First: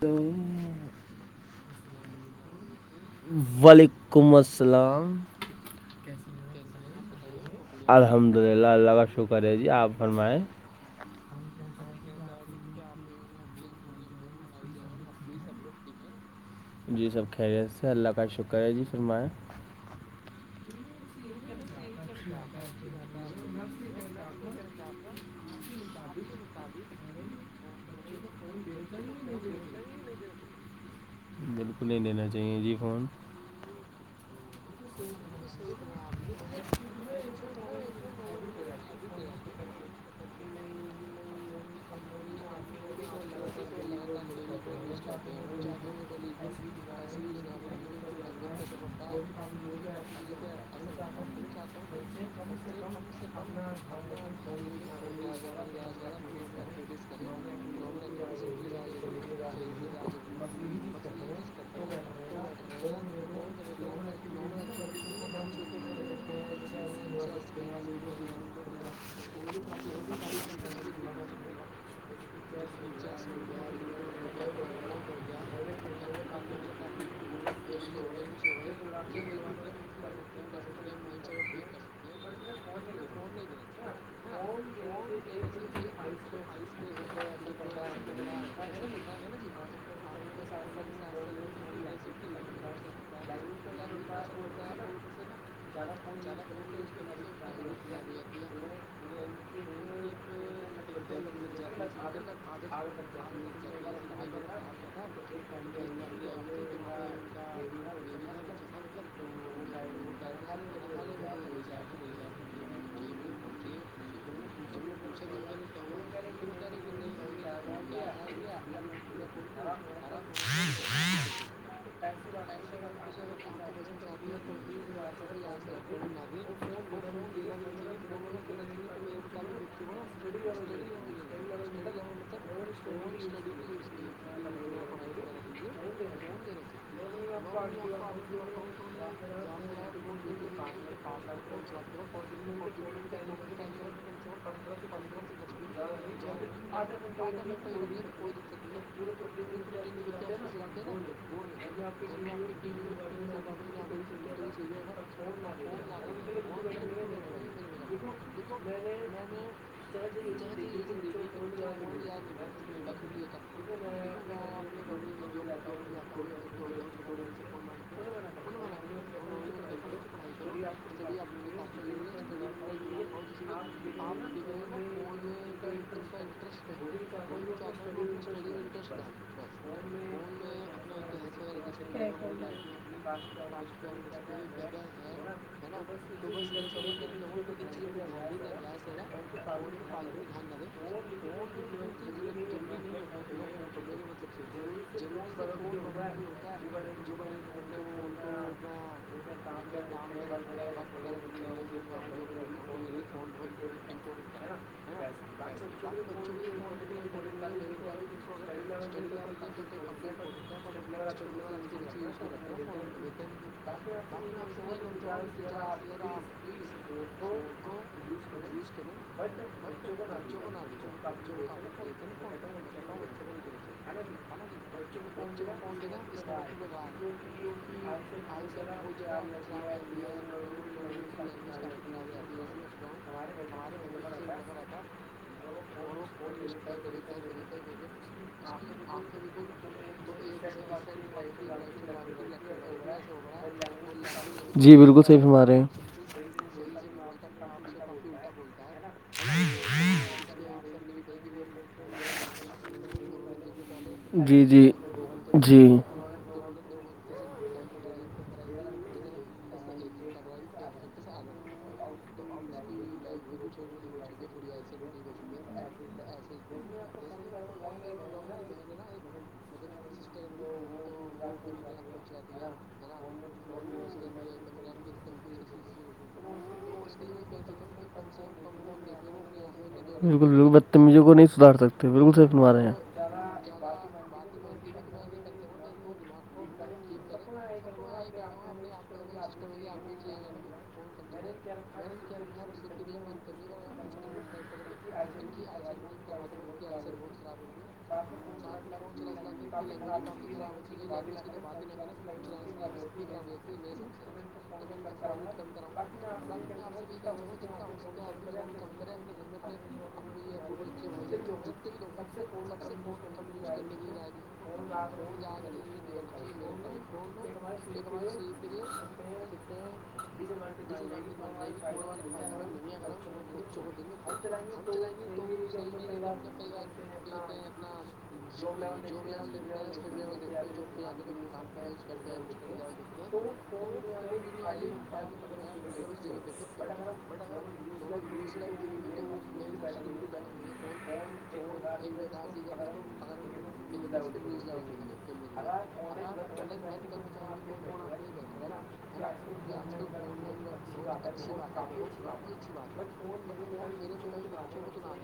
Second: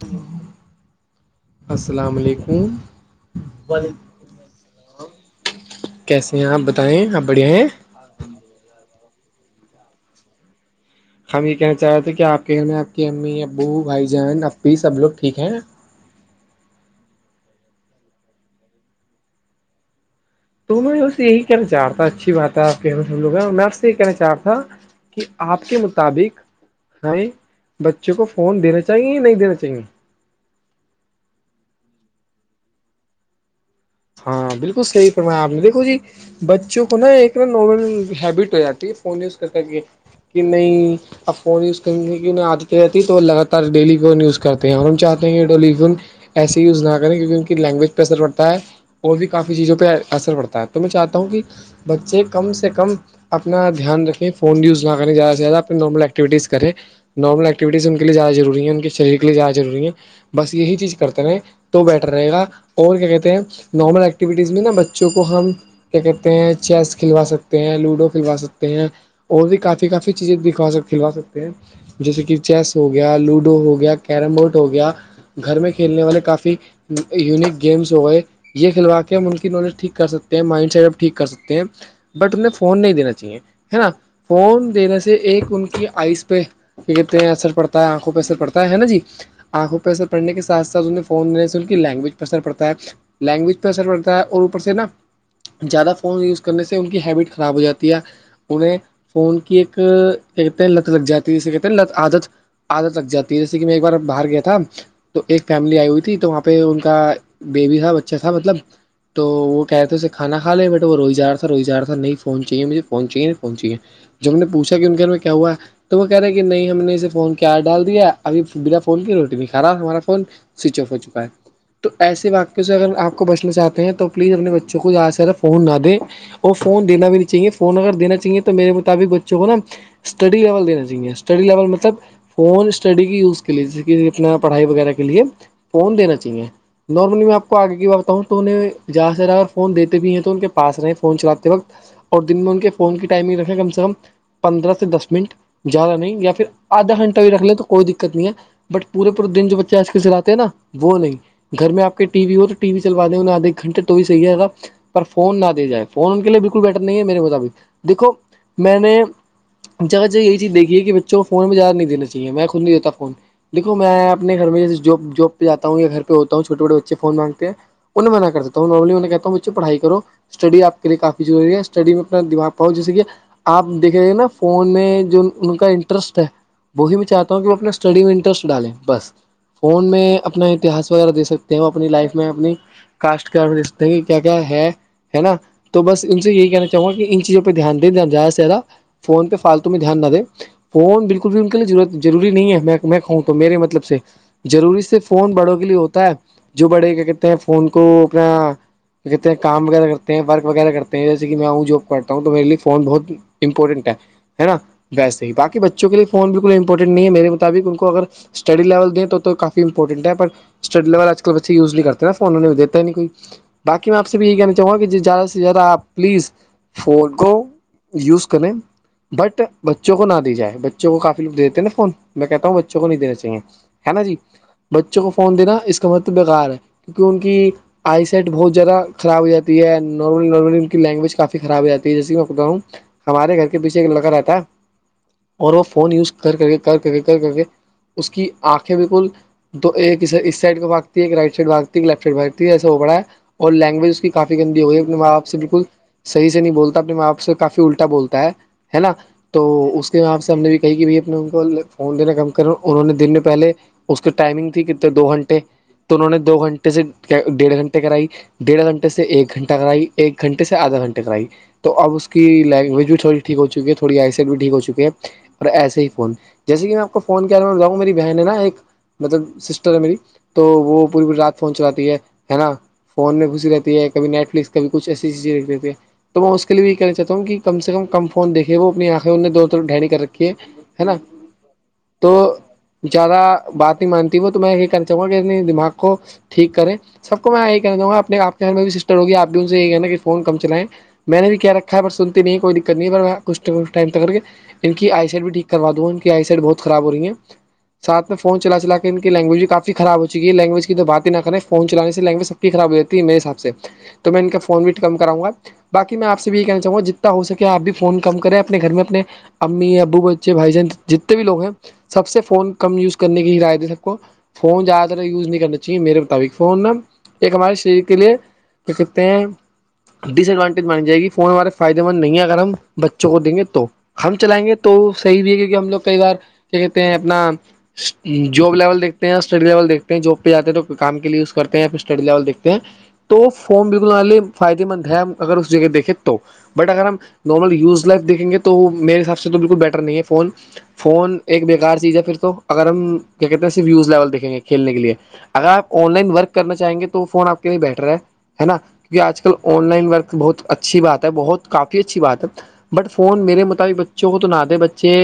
تو السلام علیکم و ععلیکم السلام کیسے ہیں آپ بتائیں آپ بڑھیا ہیں الحمد للہ اللہ کا شکر ہے جی آپ فرمائیں ہم یہ کہنا چاہ رہے تھے کہ آپ کے گھر میں آپ کے امی ابو بھائی جان ای سب لوگ ٹھیک ہیں جی سب خیریت سے اللہ کا شکر ہے جی فرمائیں تو میں اس سے یہی کہنا چاہ رہ تھا اچھی بات ہے آپ ہم لوگ ہیں اور میں اس سے یہی کہنا چاہ رہ تھا کہ آپ کے مطابق ہیں بچے کو فون دینا چاہیے یا نہیں دینا چاہیے بالکل نہیں لینا چاہیے جی فون ہاں بالکل صحیح فرمایا آپ نے دیکھو جی بچوں کو نا ایک نا نارمل ہیبٹ ہو جاتی ہے فون یوز کرکے کہ نہیں اب فون یوز کریں گے کہ نہیں آجل رہتی تو وہ لگاتار ڈیلی کو نیوز کر تو یہیار ہم چاہتے ہیں کہ ڈولیفون ایسیے یوز نہ کریں کیونکہ ان کی لینگویج پہ اثر پڑتا ہے اور بھی کافی چیزوں پہ اثر پڑتا ہے تو میں چاہتا ہوں کہ بچے کم سے کم اپنا دھیان رکھیں فون یو نہ کریں زیاہ سے زیادہ اپ نارمل ایککٹیوٹیز کریں نارمل ایکٹیوٹیز ان لیے زیادہ ضروری ہے ان کے شریر کے لیے زیادہ ضروری ہے بس یہی چیز کرتے ہیں تو بیٹر رہے گا اور کیا کہتے ہیں نارمل ایکٹیویٹیز میں نا بچوں کو ہم کیا کہتے ہیں چیس کھلوا سکتے ہیں لوڈو کھلوا سکتے ہیں اور بھی کافی کافی چیزیں دکھا سک کھلوا سکتے ہیں جیسے کہ چیس ہو گیا لوڈو ہو گیا کیرم بورڈ ہو گیا گھر میں کھیلنے والے کافی یونیک گیمس ہو گئے یہ کھلوا کے ہم ان کی نالج ٹھیک کر سک ہیں مائنڈ سیٹ اپ ٹھیک کر سکتے ہیں بٹ انہیں فون نہیں دینا چاہیے ہے نا فون دینے سے ایک ان کی آئز پہ کیا کہتے ہیں اثر پڑتا ہے آنکھوں پہ اثر پڑتا ہے نا جی آنکھوں پہ ار پڑنے کے سات ساتھ انہیں فون دینے سے ان کی لینگوی پہ اثر پڑتا ہے لینگویج پہ اثر پڑتا ہے اور اوپر سے نا زیادہ فون یوز کرنے سے ان کی ہیبٹ خراب ہو جاتی ہے انہیں فون کی ایک کیا کہتے ہیں لت لگ جاتی ہے اسے کہتے ہیں لت عادت آدت لگ جاتی ہے جیسے کہ میں ایک بار باہر گیا تھا تو ایک فیملی آئی ہوئی تھی تو وہاں پہ ان کا بیبی تھا بچہ تھا مطلب تو وہ کہ رہ تھے اسے کھانا کھا لے بٹ وہ روئی جا تھا روزا رہا تھا نہیں فون چاہیے مجےون چاہیے نہیںہنچاہیے جب ہم نےوچھا کہ انن کےھر میں کیا ہوا ہے تو وہ کہہ رہے کہ نہیں ہم نے اسے فون کیا ڈال دیا ابھی بنا فون کی روٹی بھی کرا ہمارا فون سوئچ آف ہو چکا ہے تو ایسے واقعوں سے اگر آپ کو بچنا چاہتے ہیں تو پلیز اپنے بچوں کو زیاد سےدہ فون نہ دیں اور فون دین بھی نہیں چاہیے فون اگر دا چاہیے تو میرے مطابق بچوں کو نا اسٹڈی لیول چاہیے اسٹڈی لیول مطلب فون اسٹڈی کی یوز کے لیے جیسے کہ اپنا پڑھائی وغیرہ کے لیے فون دینا چاہیے نارملی میں آپ کو آگے کی بتا ہوں تو انہیں جہاں سےرا اگر فون دیتے بھی ہیں تو ان کے پاس رہیں فون چلاتے وقت اور دن میں ان کے فون کی ٹائمنگ رکھیں کم سے کم پندرہ سے دس منٹ جیا رہا نہیں یا پھر آدھا گھنٹہ بھی رکھ لے تو کوئی دقت نہیں ہے بٹ پورے پورے دن جو بچہ آج کے چلاتے نا وہ نہیں گھر میں آپ ٹی وی اور ٹی و چلا د ہووں آدھ ایک گھنٹ تو ہیحیح ہے پر فون نہ دے جائے فون ان کے لیے بالکل بیہٹر نہیں ہے میرے مطابق دیکھو میں نے جگہ جگہ یہی چیز دیکھیے کہ بچوں کو فون میں زدہ نہیں دینا چاہیے میں خود نہیں دیتا فون دیکو میں اپنےھر میں جیس جاب پہاتا ہوں یاھر پہ ہوتا ہوں چوٹے بوٹے بچے فون مان انہ نے منع کر دیتا ہوں نارملی نے کہتا ہوں بچے پڑھائی کرو اسٹڈی آپ کے لیے کافی ضری ہے اسٹڈی میں اپنا دما پاؤ جیسے کہ آپ دیکھیں گے نا فون میں جو ان کا انٹرسٹ ہے وہی میں چاہتا ہوں کہ وہ اپنا اسٹڈی میں انٹرسٹ ڈالیں بس فون میں اپنا اتہاس وغیرہ دے سکتے ہیں اپنی لائف میں اپنی کاسٹ کےتے کیا کیا ہے ہے نا تو بس ان سے یہ کہنا چاہوں گا کہ ان چیزوں پہ دھیان دیں زیادہ سے زیادہ فون پہ فالتو میں دھیان نہ دیں بالکل بھی ان کے لیےضرورت ضرور نہیں ہے میں میں کہوں تو میرے مطلب سے ضروری سے فون بڑوں کے لیے ہوتا ہے جو بڑے کیا کہتے ہیں فون کو اپنا کہتے ہیں کام وغیرہ کرتے ہیں ورک وغیرہ کرتے ہیں جیسے کہ میں آؤں جاب کرتا ہوں تو میرے لیے فون بہت امپورٹنٹ ہے نا ویسے ہی باقی بچوں کے لیے فون بالکل امپورٹنٹ نہیں ہے میرے مطابق ان کو اگر اسٹی لیول دیں تو کافی امپورٹنٹ ہے پر اسٹی لیول آج کل بچے یز نہیں کرتے نا فون انہیں بھی دیتے ہی نہیں کوئی بای میں آپ سے بھی یہی کہنا چاہوں گا کہ زیادہ سے زیادہ آپ پلیز فورون کوو یوز کر بٹ بچوں کو نہ دی جائے بچوں کو کافی لوگ دیتے نا فون میں کہتا ہوں بچوں کو نہیں دینا چاہیے ہے نا جی بچوں کو فون دینا اس کا مطلب بےیکار ہے کیونکہ ان کی آئی سیٹ بہت زیادہ خراب ہو جاتی ہے نارم نارملی ان کی لینگویج کافی خراب ہو جاتی ہے جیسے میں بتا ہوں ہمارے گھر کے پیچھے ایک لگا رہتا اور وہ فون یوز کر کر کے کر کے کر کر کے اس کی آنکھیں بالکل دو ایک اس سائڈ کو بھاگتی ایک رائٹ سائڈ بااتتی ہے ل لیفٹ سائڈ باگتی ہے ایسا ہو پڑا ہے اور لینگویج اس کی کافی گی جی ہوئی ہے اپنے بالکل صحیح باپ سے فرما رہے بالکل ہیں صحی سے نہیں بولتا اپنے ماںپ سے کافی الٹا بولتا ہے ہے نا تو اس کے آپ سے ہم نے بھی کہی کہ بھائی اپنے ان کو فون دینا کم کرے انہوں نے دن میں پہلے اس کی جی ٹائمنگ تھی جی کتنے دو گھنٹے جی تو انہوں نے دو گھنٹے گھے سے ڈیڑھ گھنٹے کرائی ڈیڑھ گھنٹے سے ایک گھنٹہ کرائی ایک گھنٹے سے آدھا گھنٹے کرائی تو اب اس کی لینگویج بھی تھوڑی ٹھیک ہو چکی ہے تھوڑی آئیسٹ بھی ٹھیک ہو چکی ہے اور ایسے ہی فون جیسے کہ میں آپ کو فون کیا رہا جا میری بہن ہے نا ایک مطلب سسٹر ہے میری تو وہ پوری پوری رات فون چلات ہے نا فون میں گھسی رہتی ہے کبھی نیٹ فلکس کبھی کچھ ایسی ایسی چز دیتی ہے تو میں اس کے لیے یہ کہنا چاہتا ہوں کہ کم سے کم کم فون دیکھے وہ اپنی آنکھیں انوں دو ڈنی کر بالکل رکھیے بالکل ہے نا بدتمیزوں کو نہیں سدھار سکتے بالکل تو صحیح فرما رہے ہیں زیادہ بات نہیں مانتی وہ تو میں یہ کر چاہوں گا کہ اپنے دماغ کو ٹھیک کریں سب کو میں یہی کہہ دوں گا اپنے آپ کے گھر میں بھی سسٹر ہوگی آپ بھی ان سے یہی کہنا کہ فون کم چلائیں میں نے بھی کیا رکھا ہے پر سنتی نہیں کوئی دقت نہیں پر میں کچ کھ ٹائم تک کر کے ان کی آئی سیٹ بھی ٹھیک کرا دوں ان کی آئی سیڈ بہت خراب ہو رہی ہے سھ میں فون چلا چلا کے ان کی لینگویج بھی کافی خر ہو چی ہے لینگویج کی تو بات نہ کریں فون چلے سے لینگویج سب کی خراب ہواتی ہے میرے حساب سے تو میں ان کا فون وٹ کم کراؤ گا بای میں آپ سے بھی یہ کہنا چاہوں گا جتنا ہو سکے آپ بھی فون کم کریں اپنے گھر میں اپنے امی ابو بچے بھائی جان جتنے بھی لوگ ہیں سب سے فون کم یوز کرنے کی ہی رائے ہے سب کو فون زیاد تر یز نہیں کرنے جی میرے مطابق فون ن ایک ہمارے شریر کے لیے کہتے ہیں ڈس ایڈوانٹیج مانی جائے گی فون ہمارے فائدے مند نہیں ہے اگر ہم بچوں کو دیں گے تو ہم چلائیں گے تو صحیح بھی ہے کیونکہ ہم لوگ کئی بار کیا کہتے ہیں اپنا جاب لیول دیکھتے ہیں اسٹڈی لیول دیکھتے ہیں جاب جات ہیں تو کام کے لیے وز کرتے ہیںیا پھر اسٹڈی لیول دیکتے ہیں تو فم بالکلے فائدے مند ہے اگر اس جگہ دیکھیں تو بٹ اگر ہم نارمل یوز لائف دیکھیں گے تو وہ میرے حساب سے تو بالکل بیٹر نہیں ہے فون فون ایک بےیکار چیز ہے پھر تو اگر ہم کیا کہتے ہیں صرف یوز لیول دیکھیں گے کھیلنے کے لیے اگر آپ آن لائن ورک کرنا چاہیں گے تو فون آ کے لیے بیہٹر ہے ہے نا کیونک آج کل آن لائن ورک بہت اچھی بات ہے بہت کافی اچھی بات ہے بٹ فون میرے مطابق بچوں کو تو نہ دے بچے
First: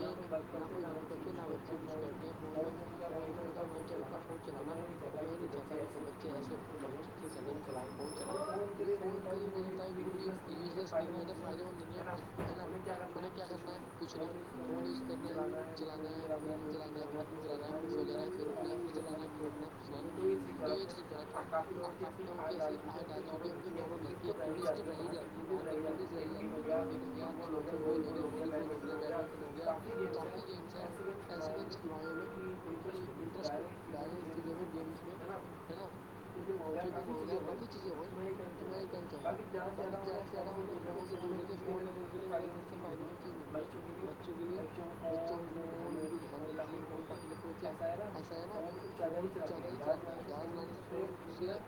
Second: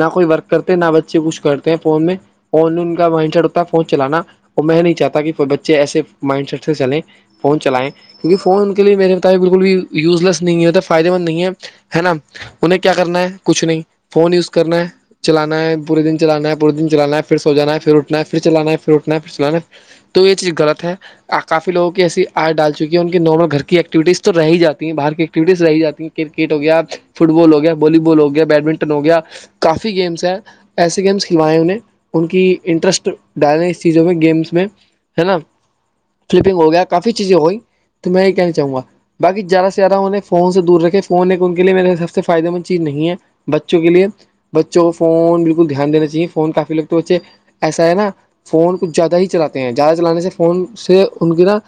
نہ کوئی ورک کرتے نہ بچے کچھ کرتے ہیں فون میں فون کا مائنڈ سیٹ ہوتا ہے فون چلانا اور میں نہیں چاہتا کہ بچے ایسے مائنڈ سیٹ سے چلیں فون چلائیں کیونکہ فون ان کے لیے میرے بتاائبق بالکل بھی یوز لیس نہیں ہے ہوتا ہے فائدہ مند نہیں ہے ہے نا انہیں کیا کرنا ہے کچھ نہیں فون یوز کرنا ہے چلانا پے دن چلا ہے پے دن چلانا ہے پھر سو جانا پھرٹھنا ہے پھر چلانا ہے پھر اٹھنا ہے پھر تو یہ چیز غلط ہے کافی لوگ کی ایسی آ ڈال چکی ہے انن نارمل گھرر کی ایکٹیوٹیز تو رہ ہی جاتی ہیں باہر کی ایککٹیوٹیز رہ ہی جاتی ہیں کرکٹ ہو گیا فٹ بال ہو گیا والی بال ہو گیا بیڈمنٹن ہو گیا کافی گیمس ہیں ایسے گیمس کھلوائے انہیں ان کی انٹرسٹ ڈالیں اس چیزوں پہ گیمس میں ہے نا فلپنگ ہو گیا کافی چیزیں ہو گئی تو میں یہ کہنا چاہوں گا بای زیادہ سے زیادہ انہ نے فون سے دور رکھے فون ایک ان کے لیے میرے سب سے فائدے مند چیز نہیں ہے بچوں کے لیے بچوں فون بالکل دھیان دینا چاہیے فون کافی لگتے بچے ایسا ہے نا فون زیادہ ہی چلاتے ہیں زیادہ چلانے سے فون سے ان کے نا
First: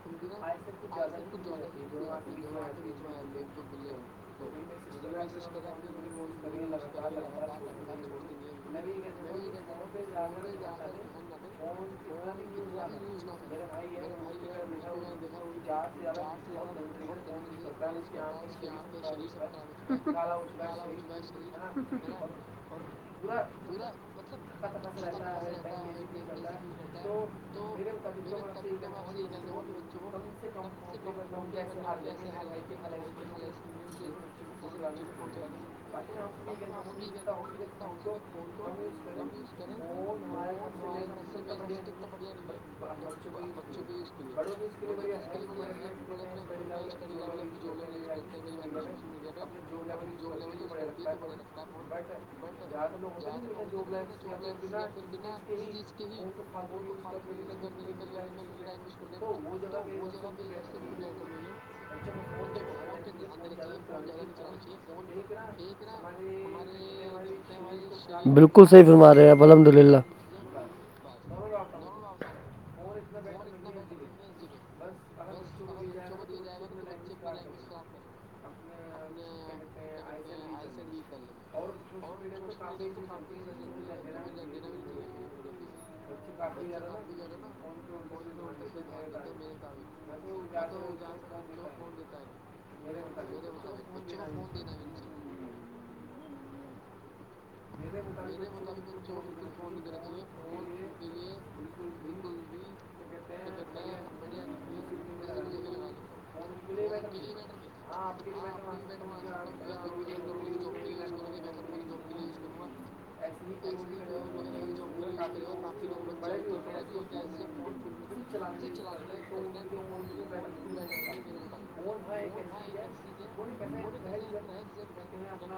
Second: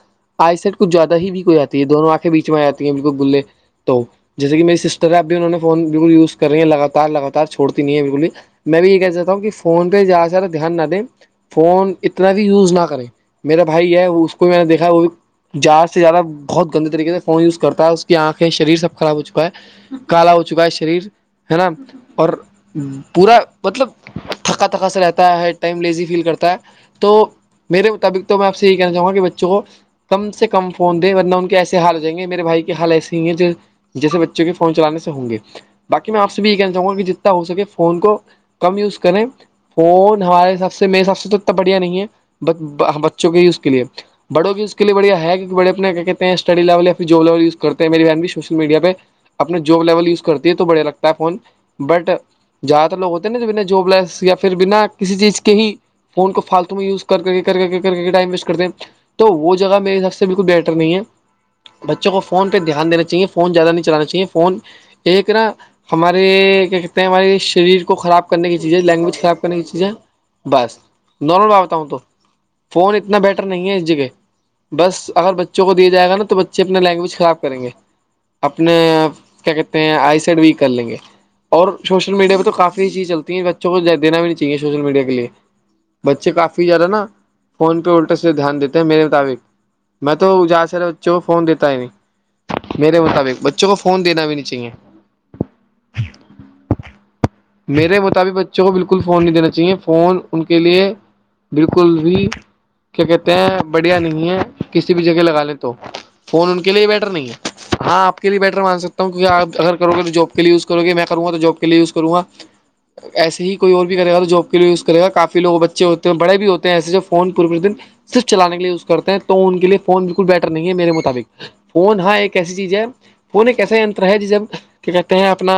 آئی سیٹ کچ زیادہ ہی بھی ہو جاتی ہے دون آنکھیں بیچ میں آی ہیں بالکل گلے تو جیسے کہ میری سسٹر ہے اب بھی انہوں نے فون بالکل یوز کر رہی ہیں لگاتار لگاتار چھوڑتی نہیں ہے بالکل ہی میں بھی یہ کہ چاہتا ہوں کہ فون پہ زیادہ سدا دھیان نہ دیں فون اتنا بھی یوز نہ کریں میرا بھائی ہے اس کو میں نے دیکھا ہے وہ جہار سے زیادہ بہت گندے طریقے سے فون یوز کرتا ہے اس کی آنکھیں شریر سب خراب ہو چکا ہے کالا ہو چکا ہے شریر ہے نا اور پورا مطلب تھکا تھکا سے رہتا ہے ہے ٹائم لیزی فیل کرتا ہے تو میرے مطابق تو میں آپ سے یہی کہنا چاہوں گا کہ بچوں کو کم سے کم فون دیں ورنہ ان کے ایسے حال ہو جائیں گے میرے بھائی کے حال ایسی ہی ہیں جو جیسے بچوں کے فون چلانے سے ہوں گے باقی میں آپ سے بھی یہی کہنا چاہوں گا کہ جتنا ہو سکے فون کو کم یوز کریں فون ہمارے حساب سے میرے حساب سے تو اتنا بڑھیا نہیں ہے بچوں کے یز کے لیے بڑوں کی اس کے لیےڑیا ہے کیک بڑے اپنا کیا کہتے ہیں سٹڈی لیول یاھر جب لیول وز کرتے ہیںیری بہن بھی سوشل میڈیا پہ اپنا جاب لیول یوز کرتی ہے تو بڑھیا لگتا ہے فون بٹ زیادہ تر لوگتے نا بنا جب لیس یا پھر بنا کسی چیز کے ہی فون کو فالتو میں یوز کر کے کر کے ٹائم ویسٹ کرتے ہیں تو وہ جگہ میرے حساب سے بالکل بیہٹر نہیں ہے بچوں کو فون پہ دھیان دینا چاہیے فون زیادہ نہیں چلانا چاہیے فون ایک نا ہمارے کیا کہتے ہیں ہمارے شریر کو خراب کرنے کی بالکل چیزیں صحیح فرما لینگویج رہے ہیں خراب آپ کرنے کی الحمد چیزیں بس نارمل میں بتا ہوں تو فون اتنا بیٹر نہیں ہے اس جگہ بس اگر بچوں کو دیا جائے گا نا تو بچے اپنا لینگویج خراب کریں گے اپنا کیا کہتے ہیں آئی سیٹ ویک کر لیں گے اور شوشل میڈیا پہ تو کافی چیز چلتی ہیں ہے بچوں کو دینا بھی نہیں چاہیے سوشل میڈیا کے لیے بچے کافی زیادہ نا فون پہ الٹا سے دھیان دیتے ہیں میرے مطابق میں تو بچوں کو فون دیتا ہی نہیں میرے مطابق بچوں کو فون دینا بھی نہیں چاہے میرے مطابق بچوں کو بالکل فون نہیں دینا چاہیے فون ان کے لیے بالکل بھی کیا کہتے ہیں بڑھیا نہیں ہے کسی بھی جگہ لگا لیں تو فون ان کے لیے بیٹر نہیں ہے ہاں آپ کے لیے بیٹر مان سکتا ہوں کیونک آپ اگر کرو گے تو جاب کے یزو گے میں کروں گا تو جاب لیے یوز کروں گا ایسے ہی کوئی اور بھی کرے گا تو جاب کے لیے یوز کرے گا کافی لوگ بچے اچھے ہوتے ہیں بڑے بھی ہوتے ہیں ایسے جو فون پورے دن صرف چلانے کے لئے یوز کرتے ہیں تو ان کے لیے فون بالکل بیٹر نہیں ہے میرے مطابق فون ہاں ایک ایسی چیز ہے فون ایک ایسا انتر ہے جسے آپ کیا کہتے ہیں اپنا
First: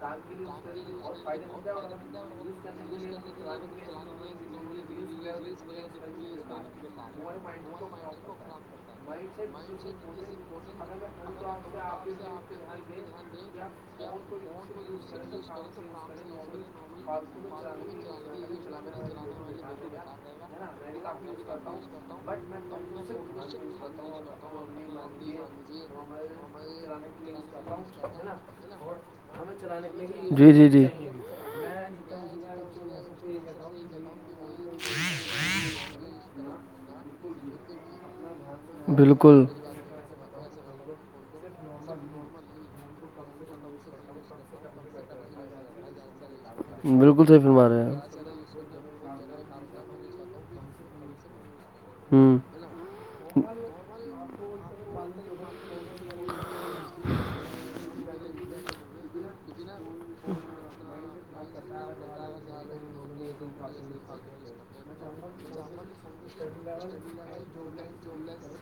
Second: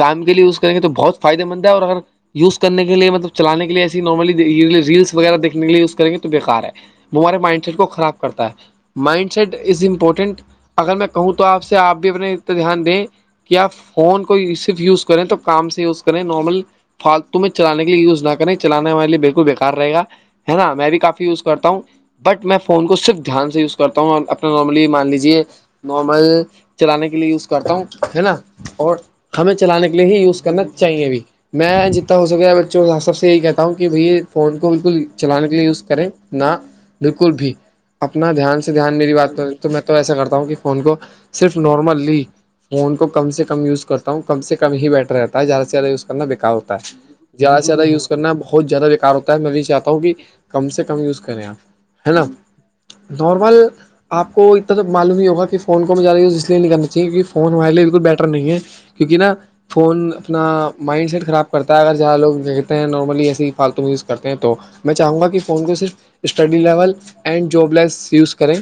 کام کے لیے یوز کریں گے تو بہت فائدے مند ہے اور اگر للہ یوز کر کے لیے مطلب چلانے کے لئے ایسے نارملی ریلس وغیرہ دیکنے کے لیے یوز کریں گے تو بےیکار ہے وہ ہمارے مائنڈ سیٹ کو خراب کرتا ہے مائنڈ سیٹ اس امپورٹنٹ اگر میں کہوں تو آپ سے آپ بھی اپنا انا دھیان دیں کہ آپ فون کو صرف یوز کریں تو کام سے یوز کریں نارمل فالتو میں چلانے کے لیے یوز نہ کریں چلانے والے لیے بالکل بےیکار رہے گا نا میں بھی کافی یوز کرتا ہوں بٹ میں فون کو صرف دھیان سے یوز کرتا ہوں اور اپنا نارملی مان لیجیے نارمل چلانے کے لیے یوز کرتا ہوں ہے نا اور ہمیں چلانے کے لیے ہی یوز جی کرنا جی جی چاہیے بھی میں جتنا ہو سکے بچوں سب سے یہی کہتے کہ بھائی یہ فون کو بالکل چلانے کے لیے یوز کریں نہ بالکل بھی اپنا دھیان سے دھیان میری بات بالکل کر تو میں تو ایسا کرتا ہوں کہ فون کو صرف نارملی میںون کو کم سے کم وز کرتا ہوں کم سےم ہی بیٹر رہتا ہے زیادہ سے زیادہ یوز کرنا بیکار ہو بالکل صحیح زیادہ سے فرما زیادہ رہے ہیں یوز آپ کرنا بہت زیادہ بیکار ہوتا ہے میں بھی چاہتا ہوں کہ کم سے کم یوز کریں آپ ہے نا ہوں دورمل آپ کو اتنا توب معلوم ہی ہوگا کہ فون ہمیں زیادہ یز اس لیے نہیں کرنا چاہیے کیونک فون ہمارے بالکل بیٹر نہیں ہے کیونکہ نا فون اپنا مائنڈ سیٹ خراب کرتا ہے اگر جہاں لوگ کہتے ہیں نارملی ایس فالتو یوز کرتے ہیں تو میں چاہوں گا کہ فون کو صرف اسٹڈی لیول اینڈ جب لیس یوز کریں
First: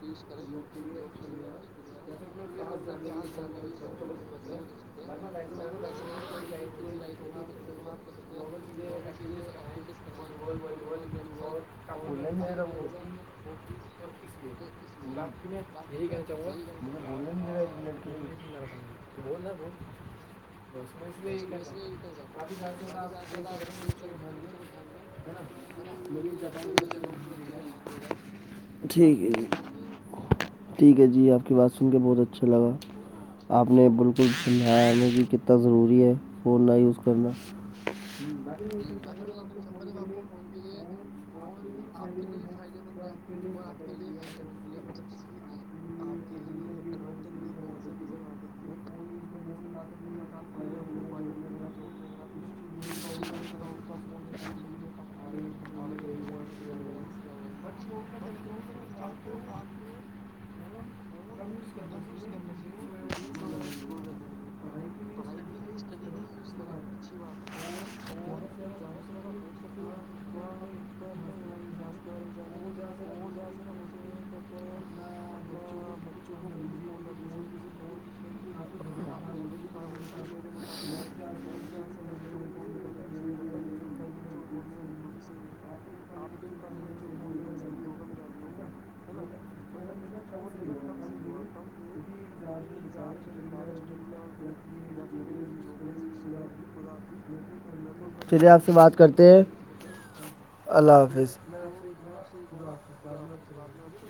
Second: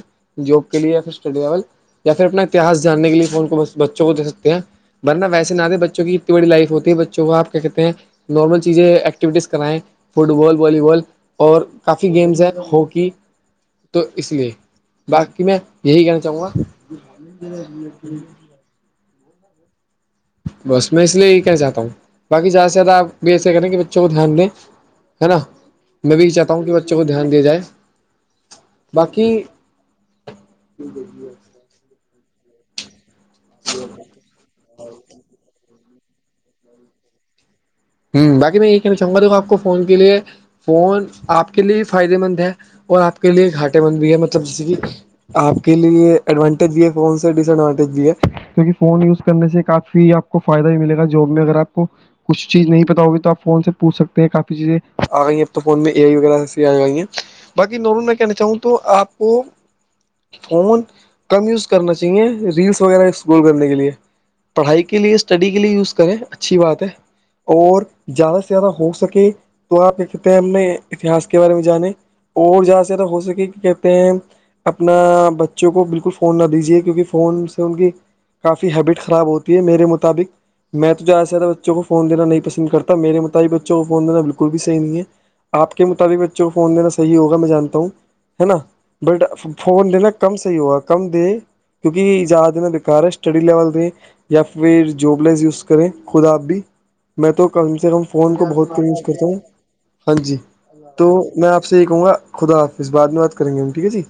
جاب کے لیے یا پھر اسٹڈی لیول یا پھر اپناتہس جاننے کے لیے پ کو بس بچوں کو دے سکتے ہیں ورنہ ویسے نہ دے بچوں کی اتنی بڑی لائف ہوتی ہے بچ کو آپ کیا کہتے ہیں نارمل چیزیں ایکٹیوٹیز کرائیں فٹ بال والی بال اور کافی گیمس ہیں ہاکی تو اس لیے باقی میں یہی کہنا چاہوں گا بول ج ہ بس میں اس لیے یہ کہنا چاہتا ہوں بای زیادہ سے زیادہ آپ بھی ایسے کریں کہ بچوں کو دھیان دیں ہے نا میں بھی یہ چاہتا ہوں کہ بچوں کو دھیان دیا جائے ٹھیک ہے باقی یھ ٹھیک ہے جی آپ کی بات سن کے بہت اچھا لگا آپ نے بالک ک سجا نے بھی کتنا ضروری ہے فون کا یز کرنا ہوں باق میں یہ کہنا چا دوںا آپ کو فون کے لیے فون آپ کے لیے فائدے مند ہے اور آپ کے لیے گھاٹے مند بھی ہے مطلب جیسے کہ آپ کے لیے ایڈوانٹیج یہ ہے فون سے ڈس ایڈوانٹیج بھی ہے کیونکہ فون یوز کرنے سے کافی آپ کو فائدہ بھی ملے گا جاب میں اگر آپ کو کچھ چیز نہیں پتا ہوگی تو آپ فون سے پوچھ سکتے ہیں کافی چیزیں آ گئی ہیں اب تو فون میں اے آئی وغیرہ ایسی آ گئی ہیں باقی نورون میں کہنا چاہوں تو آپ کو فون کم یوز کرنا چاہیے ریلس وغیرہ ایکس گول کرنے کے لیے پڑھائی کے لیے اسٹڈی کے لیے یوز کریں اچھی بات ہے اور زیادہ سے زیادہ ہو سکے تو آپ کہتے ہیں ہم نے اتہاس کے بارے میں جانیں اور جیا سے ہو سکے کہ کہتے ہیں اپنا بچوں کو بالکل فون نہ دیجیے کیونکہ فون سے ان کی کافی ہیبٹ خراب ہوتی ہے میرے مطابق میں تو جا ساد بچوں کو فون دینا نہیں پسند کرتا میرے مطابق بچوں کو فون دا بالکل بھی صح نہیں ہے آپ کے مطابق بچوں کو فون دینا صح ہوگا میں جانتا ہوں ہے نا بٹ فون لینا کم صحیح ہوا کم دے کیونکہ جادنا بےکار ہے اسٹڈی لول ت یا پھر جوبلز یوز کریں خود آپ بھی میں تو کم سے کم فون کو چلیے آپ سے بہت کم بات یوز کرتا کرتے ہوں ہیں ہاں جی اللہ تو حافظ میں آپ اب سے ایکوں گا خداظ بع میں بات کریں گے ہم ٹھیک ہے جی